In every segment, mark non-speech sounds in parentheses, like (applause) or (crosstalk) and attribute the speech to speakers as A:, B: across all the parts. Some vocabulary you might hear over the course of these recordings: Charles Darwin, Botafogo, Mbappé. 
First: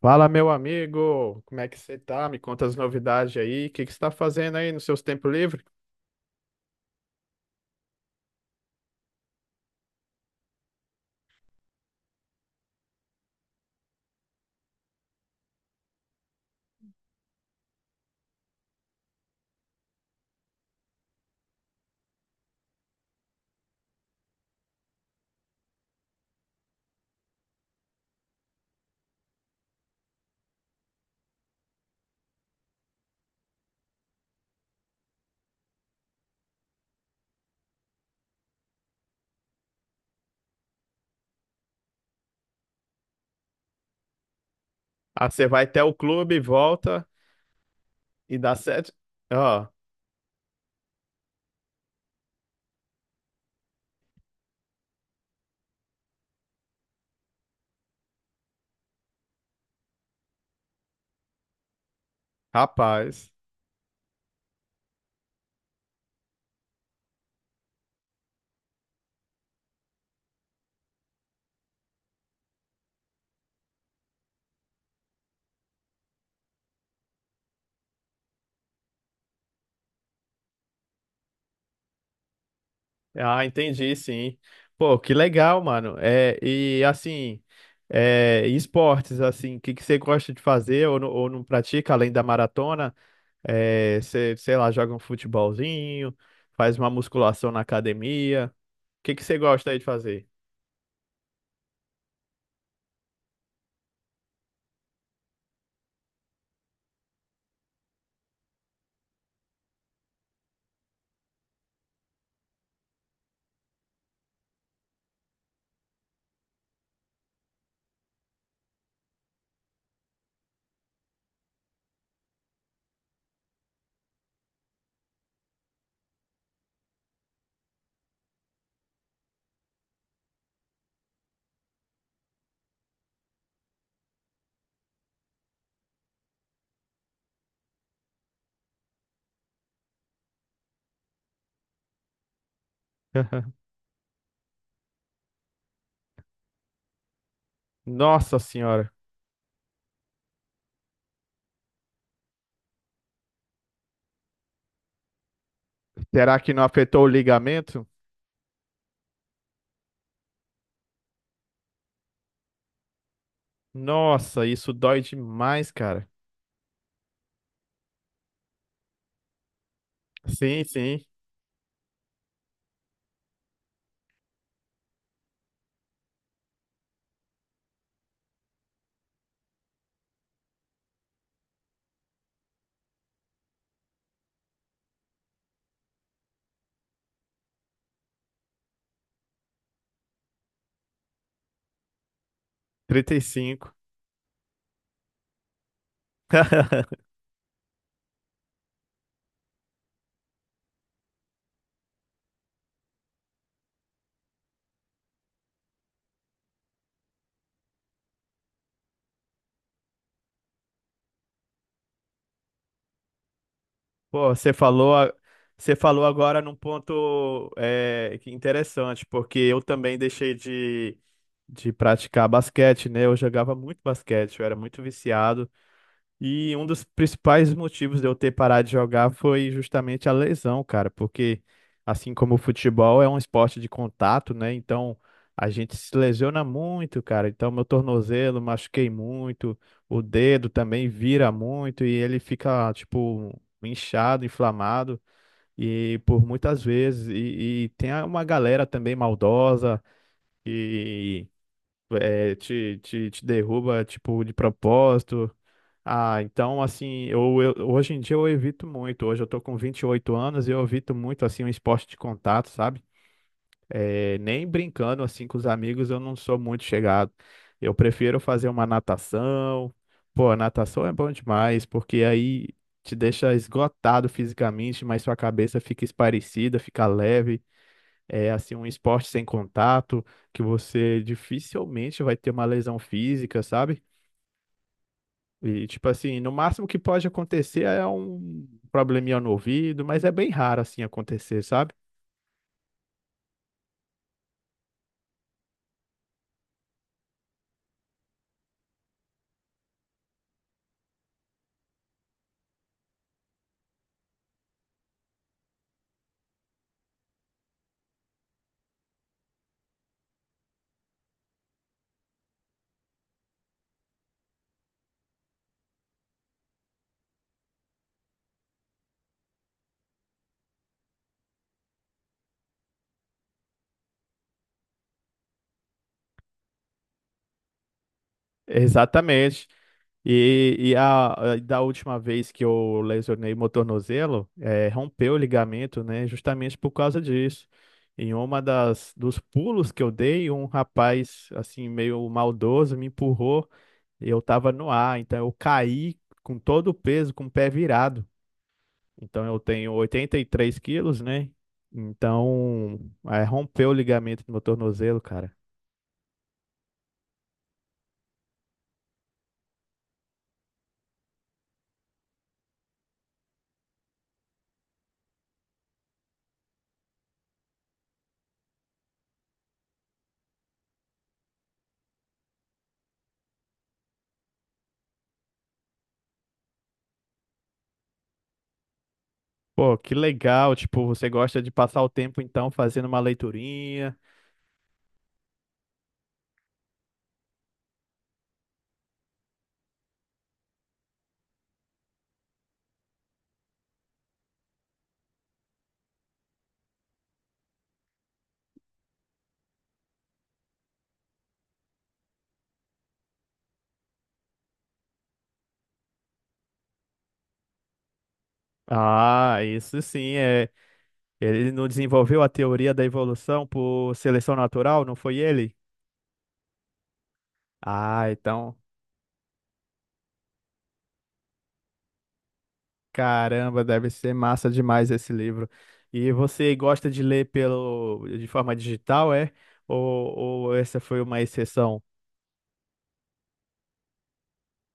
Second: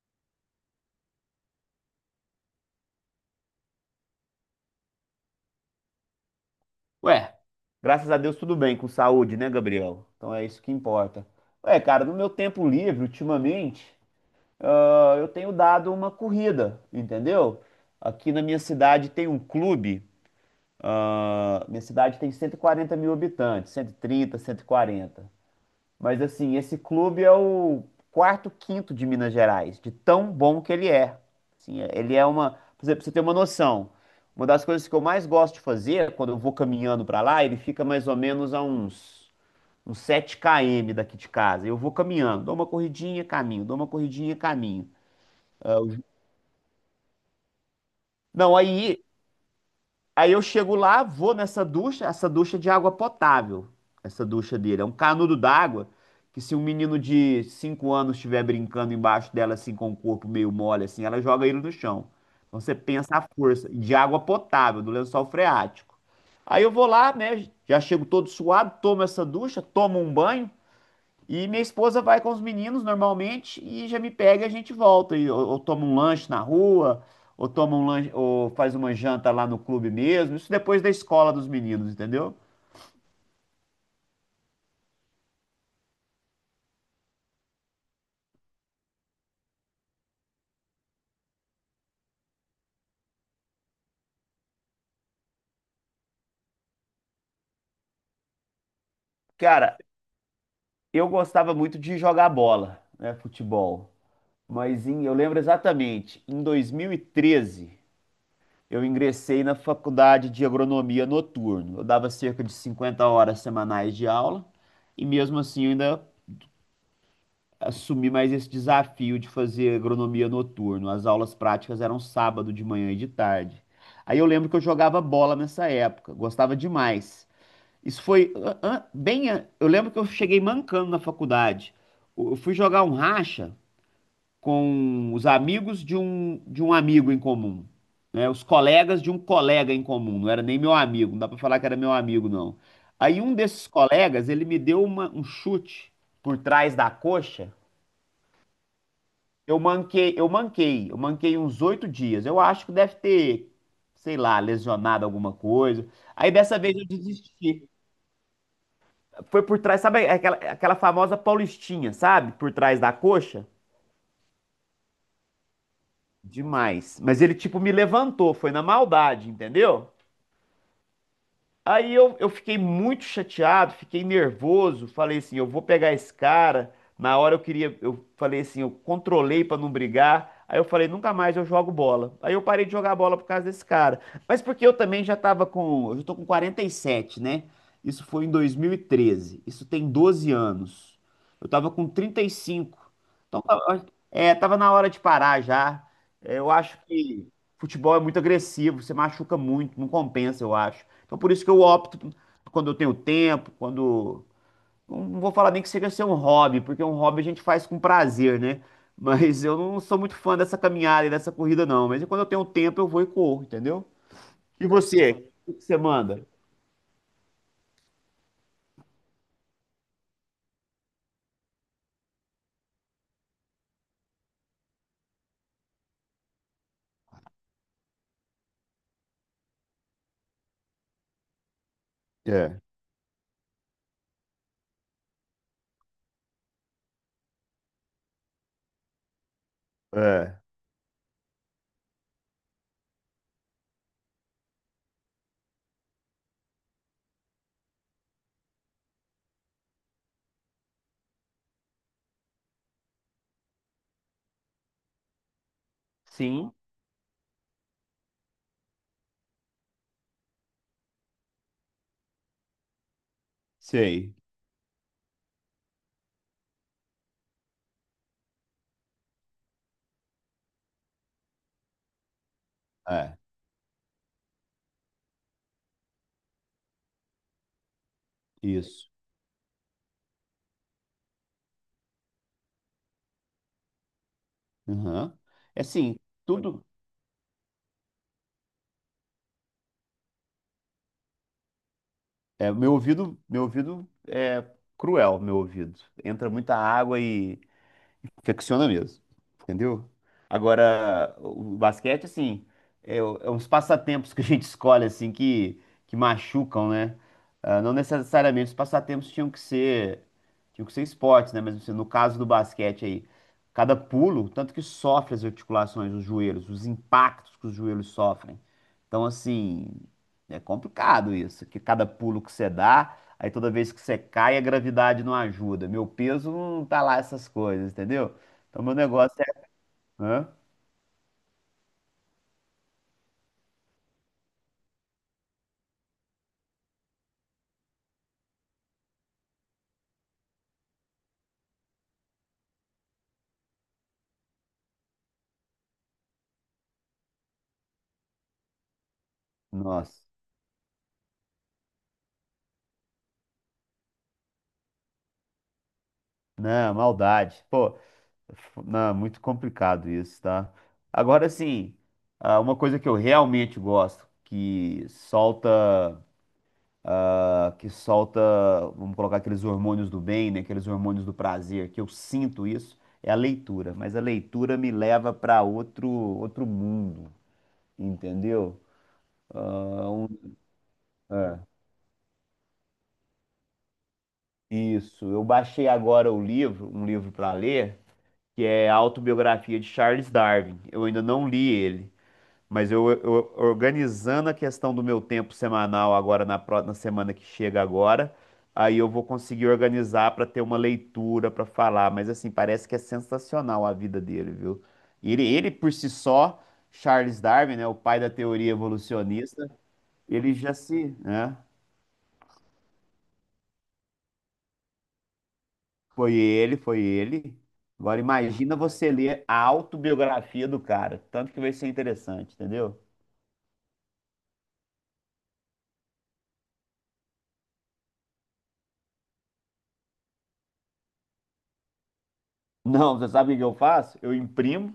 A: Fala, meu amigo, como é que você tá? Me conta as novidades aí. O que que você tá fazendo aí nos seus tempos livres?
B: Ué, graças a Deus, tudo bem, com saúde, né, Gabriel? Então é isso que importa. Ué, cara, no meu tempo livre, ultimamente, eu tenho dado uma corrida, entendeu? Aqui na minha cidade tem um clube, minha cidade tem 140 mil habitantes, cento e trinta, 140. Mas assim, esse clube é o quarto, quinto de Minas Gerais, de tão bom que ele é. Assim, ele é uma, por exemplo, pra você ter uma noção. Uma das coisas que eu mais gosto de fazer quando eu vou caminhando pra lá, ele fica mais ou menos a uns 7 km daqui de casa. Eu vou caminhando, dou uma corridinha, caminho, dou uma corridinha, caminho.
A: Ah, você vai
B: Ah,
A: até o clube, volta e dá
B: não,
A: sete. Ó,
B: aí eu chego lá, vou nessa ducha, essa ducha é de água potável, essa ducha dele. É um canudo d'água que se um menino de 5 anos estiver brincando embaixo dela, assim, com o corpo meio mole, assim, ela joga ele no chão. Então você pensa a
A: rapaz.
B: força de água potável, do lençol freático. Aí eu vou lá, né, já chego todo suado, tomo essa ducha, tomo um banho, e minha esposa vai com os meninos normalmente e já me pega e a gente volta. E, ou toma um lanche na rua, ou toma um lanche, ou faz uma janta lá no clube mesmo. Isso depois da escola dos meninos, entendeu?
A: Ah, entendi, sim. Pô, que legal, mano. É, e assim, é, e esportes, assim, o que que você gosta de fazer ou, ou não pratica além da maratona? É, você, sei lá, joga um futebolzinho, faz uma musculação na academia. O que que você gosta
B: Cara,
A: aí de fazer?
B: eu gostava muito de jogar bola, né, futebol. Eu lembro exatamente, em 2013, eu ingressei na faculdade de agronomia noturno. Eu dava cerca de 50 horas semanais de aula e mesmo assim eu ainda assumir mais esse desafio de fazer agronomia noturno. As aulas práticas eram sábado de manhã e de tarde. Aí eu lembro que eu jogava bola nessa época, gostava demais. Isso foi eu lembro que eu cheguei mancando na faculdade. Eu fui jogar um racha com os amigos de um amigo em comum, né? Os colegas de um colega em comum. Não era nem meu amigo, não dá pra falar que era meu amigo, não. Aí um
A: (laughs)
B: desses colegas, ele me deu um chute por trás da coxa.
A: Nossa senhora.
B: Eu manquei, eu manquei, eu manquei uns 8 dias. Eu acho que deve ter, sei lá, lesionado alguma coisa. Aí
A: Será que
B: dessa
A: não
B: vez eu
A: afetou o
B: desisti.
A: ligamento?
B: Foi por trás, sabe aquela, aquela famosa paulistinha, sabe? Por trás da coxa?
A: Nossa, isso dói demais, cara.
B: Demais. Mas ele tipo me levantou, foi na maldade, entendeu?
A: Sim, sim.
B: Aí eu fiquei muito chateado, fiquei nervoso, falei assim, eu vou pegar esse cara. Na hora eu queria, eu falei assim, eu controlei pra não brigar. Aí eu falei, nunca mais eu jogo bola. Aí eu parei de jogar bola por causa desse cara. Mas porque eu também já tava com, eu já tô com 47, né? Isso foi em 2013. Isso tem 12 anos. Eu tava com 35.
A: Trinta e
B: Então,
A: cinco.
B: tava na hora de parar já. É, eu acho
A: (laughs)
B: que futebol é muito agressivo, você machuca muito, não compensa, eu acho. Então por isso que eu opto quando eu tenho tempo, quando. Não vou falar nem que seja ser um hobby, porque um hobby a gente faz com prazer, né? (laughs) Mas eu não sou muito fã dessa caminhada e dessa corrida, não. Mas quando eu tenho tempo, eu vou e corro, entendeu?
A: Pô,
B: E você? O que
A: você
B: você
A: falou
B: manda?
A: agora num ponto é, que interessante, porque eu também de praticar basquete, né? Eu jogava muito basquete, eu era muito viciado. E um dos principais motivos de eu ter parado de jogar foi justamente a lesão, cara, porque assim como o
B: É,
A: futebol é um esporte de contato, né? Então a gente se lesiona muito, cara. Então meu tornozelo machuquei muito, o
B: é,
A: dedo também vira muito e ele fica, tipo, inchado, inflamado. E por muitas vezes, e tem uma galera também maldosa é, te derruba, tipo, de propósito. Ah,
B: sim,
A: então, assim, hoje em dia eu evito muito. Hoje eu tô com 28 anos e eu evito muito, assim, um esporte de contato, sabe?
B: sei.
A: É, nem brincando, assim, com os amigos, eu não sou muito chegado. Eu prefiro fazer uma natação. Pô, a natação é bom demais, porque aí te
B: É,
A: deixa esgotado fisicamente, mas sua cabeça fica esparecida, fica leve. É assim um
B: isso.
A: esporte sem contato, que você dificilmente vai ter uma lesão física, sabe?
B: Uhum. É
A: E tipo
B: assim,
A: assim, no
B: tudo.
A: máximo que pode acontecer é um probleminha no ouvido, mas é bem raro assim acontecer, sabe?
B: É, meu ouvido é cruel, meu ouvido. Entra muita água e infecciona mesmo, entendeu? Agora, o basquete, assim, é uns passatempos que a gente (laughs) escolhe, assim, que machucam, né? Ah, não necessariamente os passatempos tinham que ser esportes, né? Mas assim, no caso do basquete aí, cada pulo, tanto que sofre as articulações, os joelhos, os impactos que os joelhos sofrem. Então, assim, é complicado isso, que cada pulo que você dá. Aí toda vez que você cai, a gravidade não ajuda. Meu peso não tá lá essas coisas, entendeu? Então meu negócio é.
A: Exatamente.
B: Hã?
A: Da última vez que eu lesionei meu tornozelo, rompeu o ligamento, né? Justamente por causa disso. Em uma das dos pulos que eu dei, um rapaz assim meio maldoso me empurrou. Eu tava no ar, então eu caí com todo o peso, com o pé virado. Então eu tenho
B: Nossa.
A: 83 quilos, né? Então, é, rompeu o ligamento do meu tornozelo, cara.
B: Não, maldade. Pô, não, muito complicado isso, tá? Agora sim, uma coisa que eu realmente gosto, que solta, vamos colocar aqueles hormônios do bem, né? Aqueles hormônios do prazer, que eu sinto isso, é a leitura. Mas a leitura me leva para outro mundo, entendeu?
A: Pô,
B: Ah,
A: que legal, tipo, você gosta
B: é.
A: de passar o tempo então fazendo uma leiturinha.
B: Isso, eu baixei agora um livro para ler, que é a Autobiografia de Charles Darwin. Eu ainda não li ele, mas organizando a questão do meu tempo semanal agora na, na semana que chega agora, aí eu vou conseguir organizar para ter uma leitura para falar. Mas assim, parece que é sensacional a vida dele, viu? Ele por si só, Charles Darwin, né, o pai da teoria
A: Ah,
B: evolucionista,
A: isso sim,
B: ele
A: é.
B: já se, né?
A: Ele não desenvolveu a teoria da evolução por seleção natural, não foi ele?
B: Foi ele, foi ele. Agora
A: Ah, então.
B: imagina você ler a autobiografia do cara, tanto que vai ser interessante, entendeu?
A: Caramba, deve ser massa demais esse livro. E você gosta de ler pelo de forma digital, é? Ou essa foi uma exceção?
B: Não, você sabe o que eu faço? Eu imprimo,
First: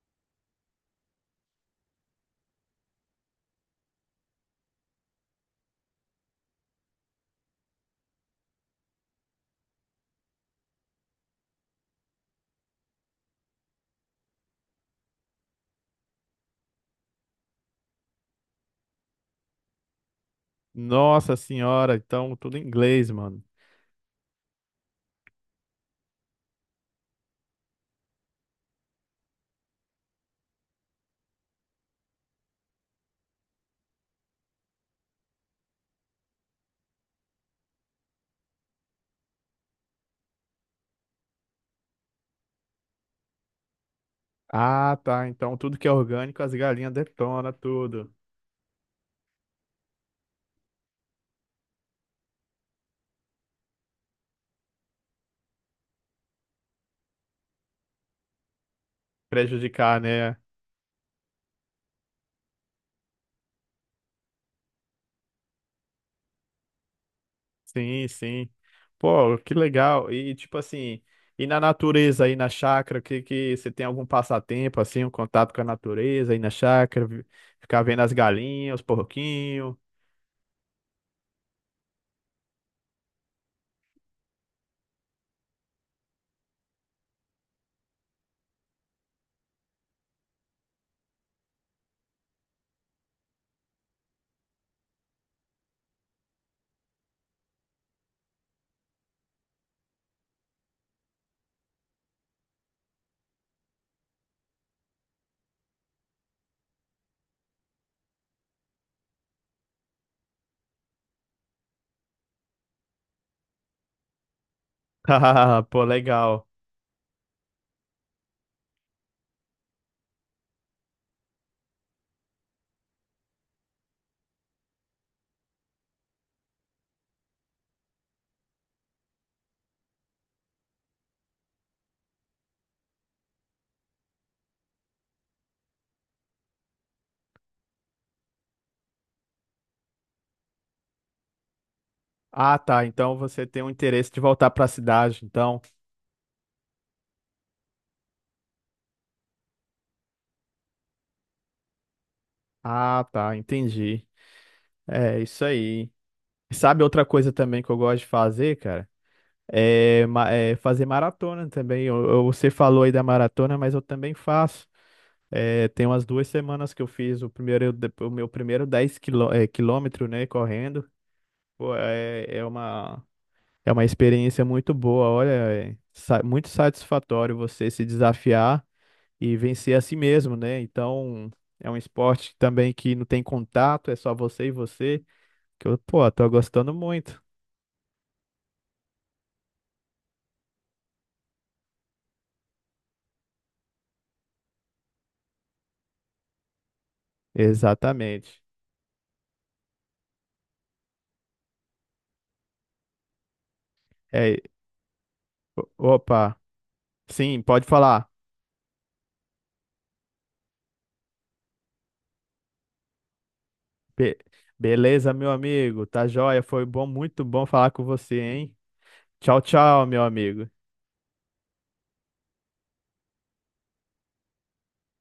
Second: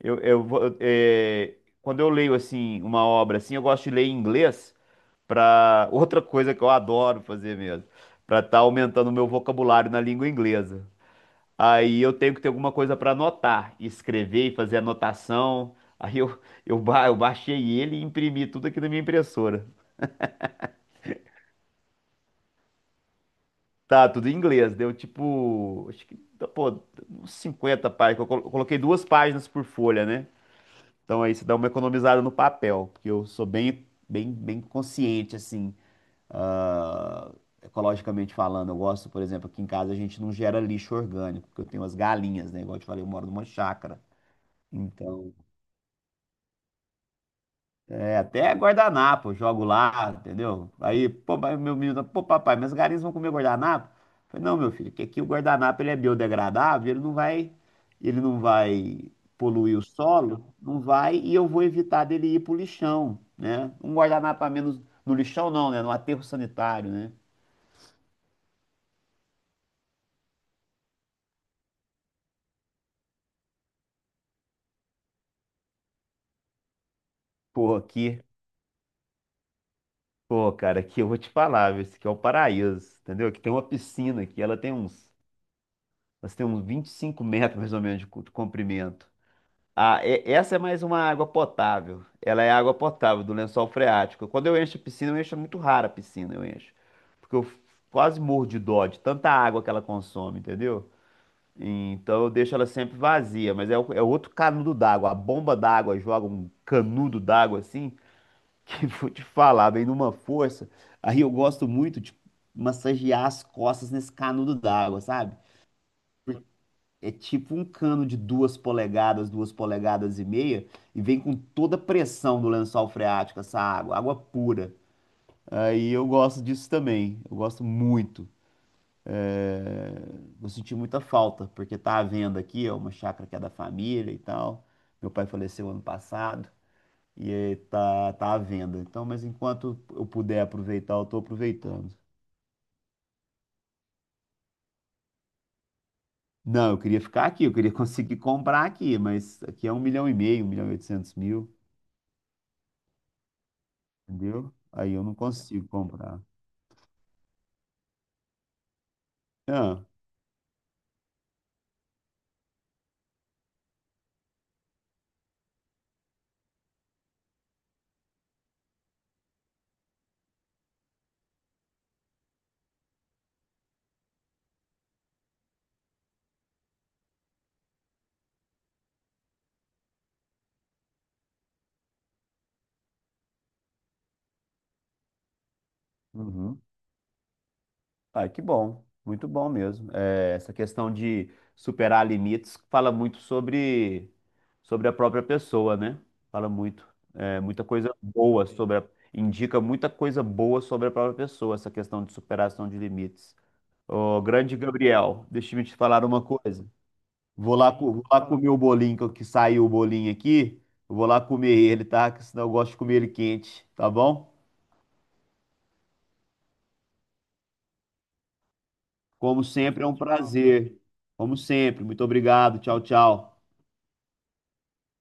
B: eu, vou- eu- é, quando eu leio assim uma obra assim, eu gosto de ler em inglês para (laughs) outra coisa que eu adoro fazer mesmo, para estar aumentando o meu vocabulário na língua inglesa. Aí eu tenho que ter alguma coisa para anotar, escrever e fazer anotação. Aí eu baixei ele e imprimi tudo aqui na minha impressora.
A: Nossa senhora, então tudo em inglês, mano.
B: Tá, tudo em inglês. Deu tipo, acho que, pô, uns 50 páginas. Coloquei 2 páginas por folha, né? Então aí você dá uma economizada no papel, porque eu sou bem consciente, assim, ah, ecologicamente falando. Eu gosto, por exemplo, aqui em casa a gente não gera lixo orgânico, porque eu tenho as galinhas, né? Igual eu te falei, eu moro numa chácara.
A: Ah, tá.
B: Então,
A: Então tudo que é orgânico, as galinhas detonam tudo.
B: é, até guardanapo, eu jogo lá, entendeu? Aí, pô, pai, meu menino, pô, papai, mas os galinhas vão comer guardanapo? Eu falei, não, meu filho, que aqui o guardanapo ele é biodegradável, ele não vai poluir o
A: Prejudicar, né?
B: solo, não vai, e eu vou evitar dele ir pro lixão, né? Um guardanapo a menos no lixão não, né? No aterro sanitário, né?
A: Sim, sim. Pô, que legal. E tipo assim, e na natureza aí na chácara, que você tem algum passatempo assim, um contato com a natureza aí na chácara,
B: Pô,
A: ficar vendo as
B: aqui,
A: galinhas, os porquinhos?
B: pô, cara, aqui eu vou te falar, viu? Esse aqui é o paraíso, entendeu? Aqui tem uma piscina aqui, ela tem uns 25 metros mais ou menos de comprimento. Ah, essa é mais uma água potável. Ela é água potável do lençol freático. Quando eu encho a piscina, eu encho é muito rara a piscina, eu encho. Porque eu quase morro de dó de tanta água que ela consome, entendeu? Então eu deixo ela sempre vazia, mas é outro canudo d'água. A bomba d'água joga um canudo d'água assim, que (laughs) vou te falar, vem numa força. Aí eu gosto muito de massagear as costas nesse canudo d'água,
A: (laughs)
B: sabe?
A: Ah, pô, legal.
B: É tipo um cano de 2 polegadas, 2 polegadas e meia, e vem com toda a pressão do lençol freático, essa água, água pura. Aí eu gosto disso também, eu gosto muito. É, vou sentir muita falta, porque tá à venda aqui, é uma chácara que é da família e tal. Meu pai faleceu ano passado, e aí tá à venda. Então, mas enquanto eu puder aproveitar, eu tô aproveitando.
A: Ah, tá. Então você tem um interesse de voltar para a cidade, então.
B: Não, eu queria ficar aqui, eu queria (laughs) conseguir comprar aqui, mas aqui é 1,5 milhão, 1,8 milhão.
A: Ah, tá, entendi.
B: Entendeu? Aí eu não
A: É isso
B: consigo
A: aí.
B: comprar.
A: Sabe outra coisa também que eu gosto de fazer, cara?
B: Ah,
A: É, é fazer maratona também. Você falou aí da maratona, mas eu também faço. É, tem umas duas semanas que eu fiz o primeiro, o meu primeiro quilômetro, né, correndo. Pô, é, é uma experiência muito boa. Olha, é muito satisfatório você se desafiar e vencer a si mesmo, né? Então, é um esporte também que não tem contato, é só você e você, que eu, pô, tô
B: uhum.
A: gostando muito.
B: Ah, que bom, muito bom mesmo. É, essa questão de superar limites fala muito sobre a própria pessoa, né? Fala muito, é, muita coisa
A: Exatamente.
B: boa sobre a, indica muita coisa boa sobre a própria pessoa, essa questão de superação de limites. Ô,
A: É,
B: grande Gabriel, deixa eu te falar uma
A: opa,
B: coisa.
A: sim,
B: Vou
A: pode
B: lá, vou
A: falar.
B: lá comer o bolinho, que saiu o bolinho aqui. Eu vou lá comer ele, tá? Que senão eu gosto de comer ele quente, tá
A: Be-
B: bom?
A: beleza, meu amigo, tá joia, foi bom, muito bom falar com você, hein? Tchau,
B: Como sempre,
A: tchau,
B: é um
A: meu amigo.
B: prazer. Como sempre. Muito obrigado. Tchau, tchau.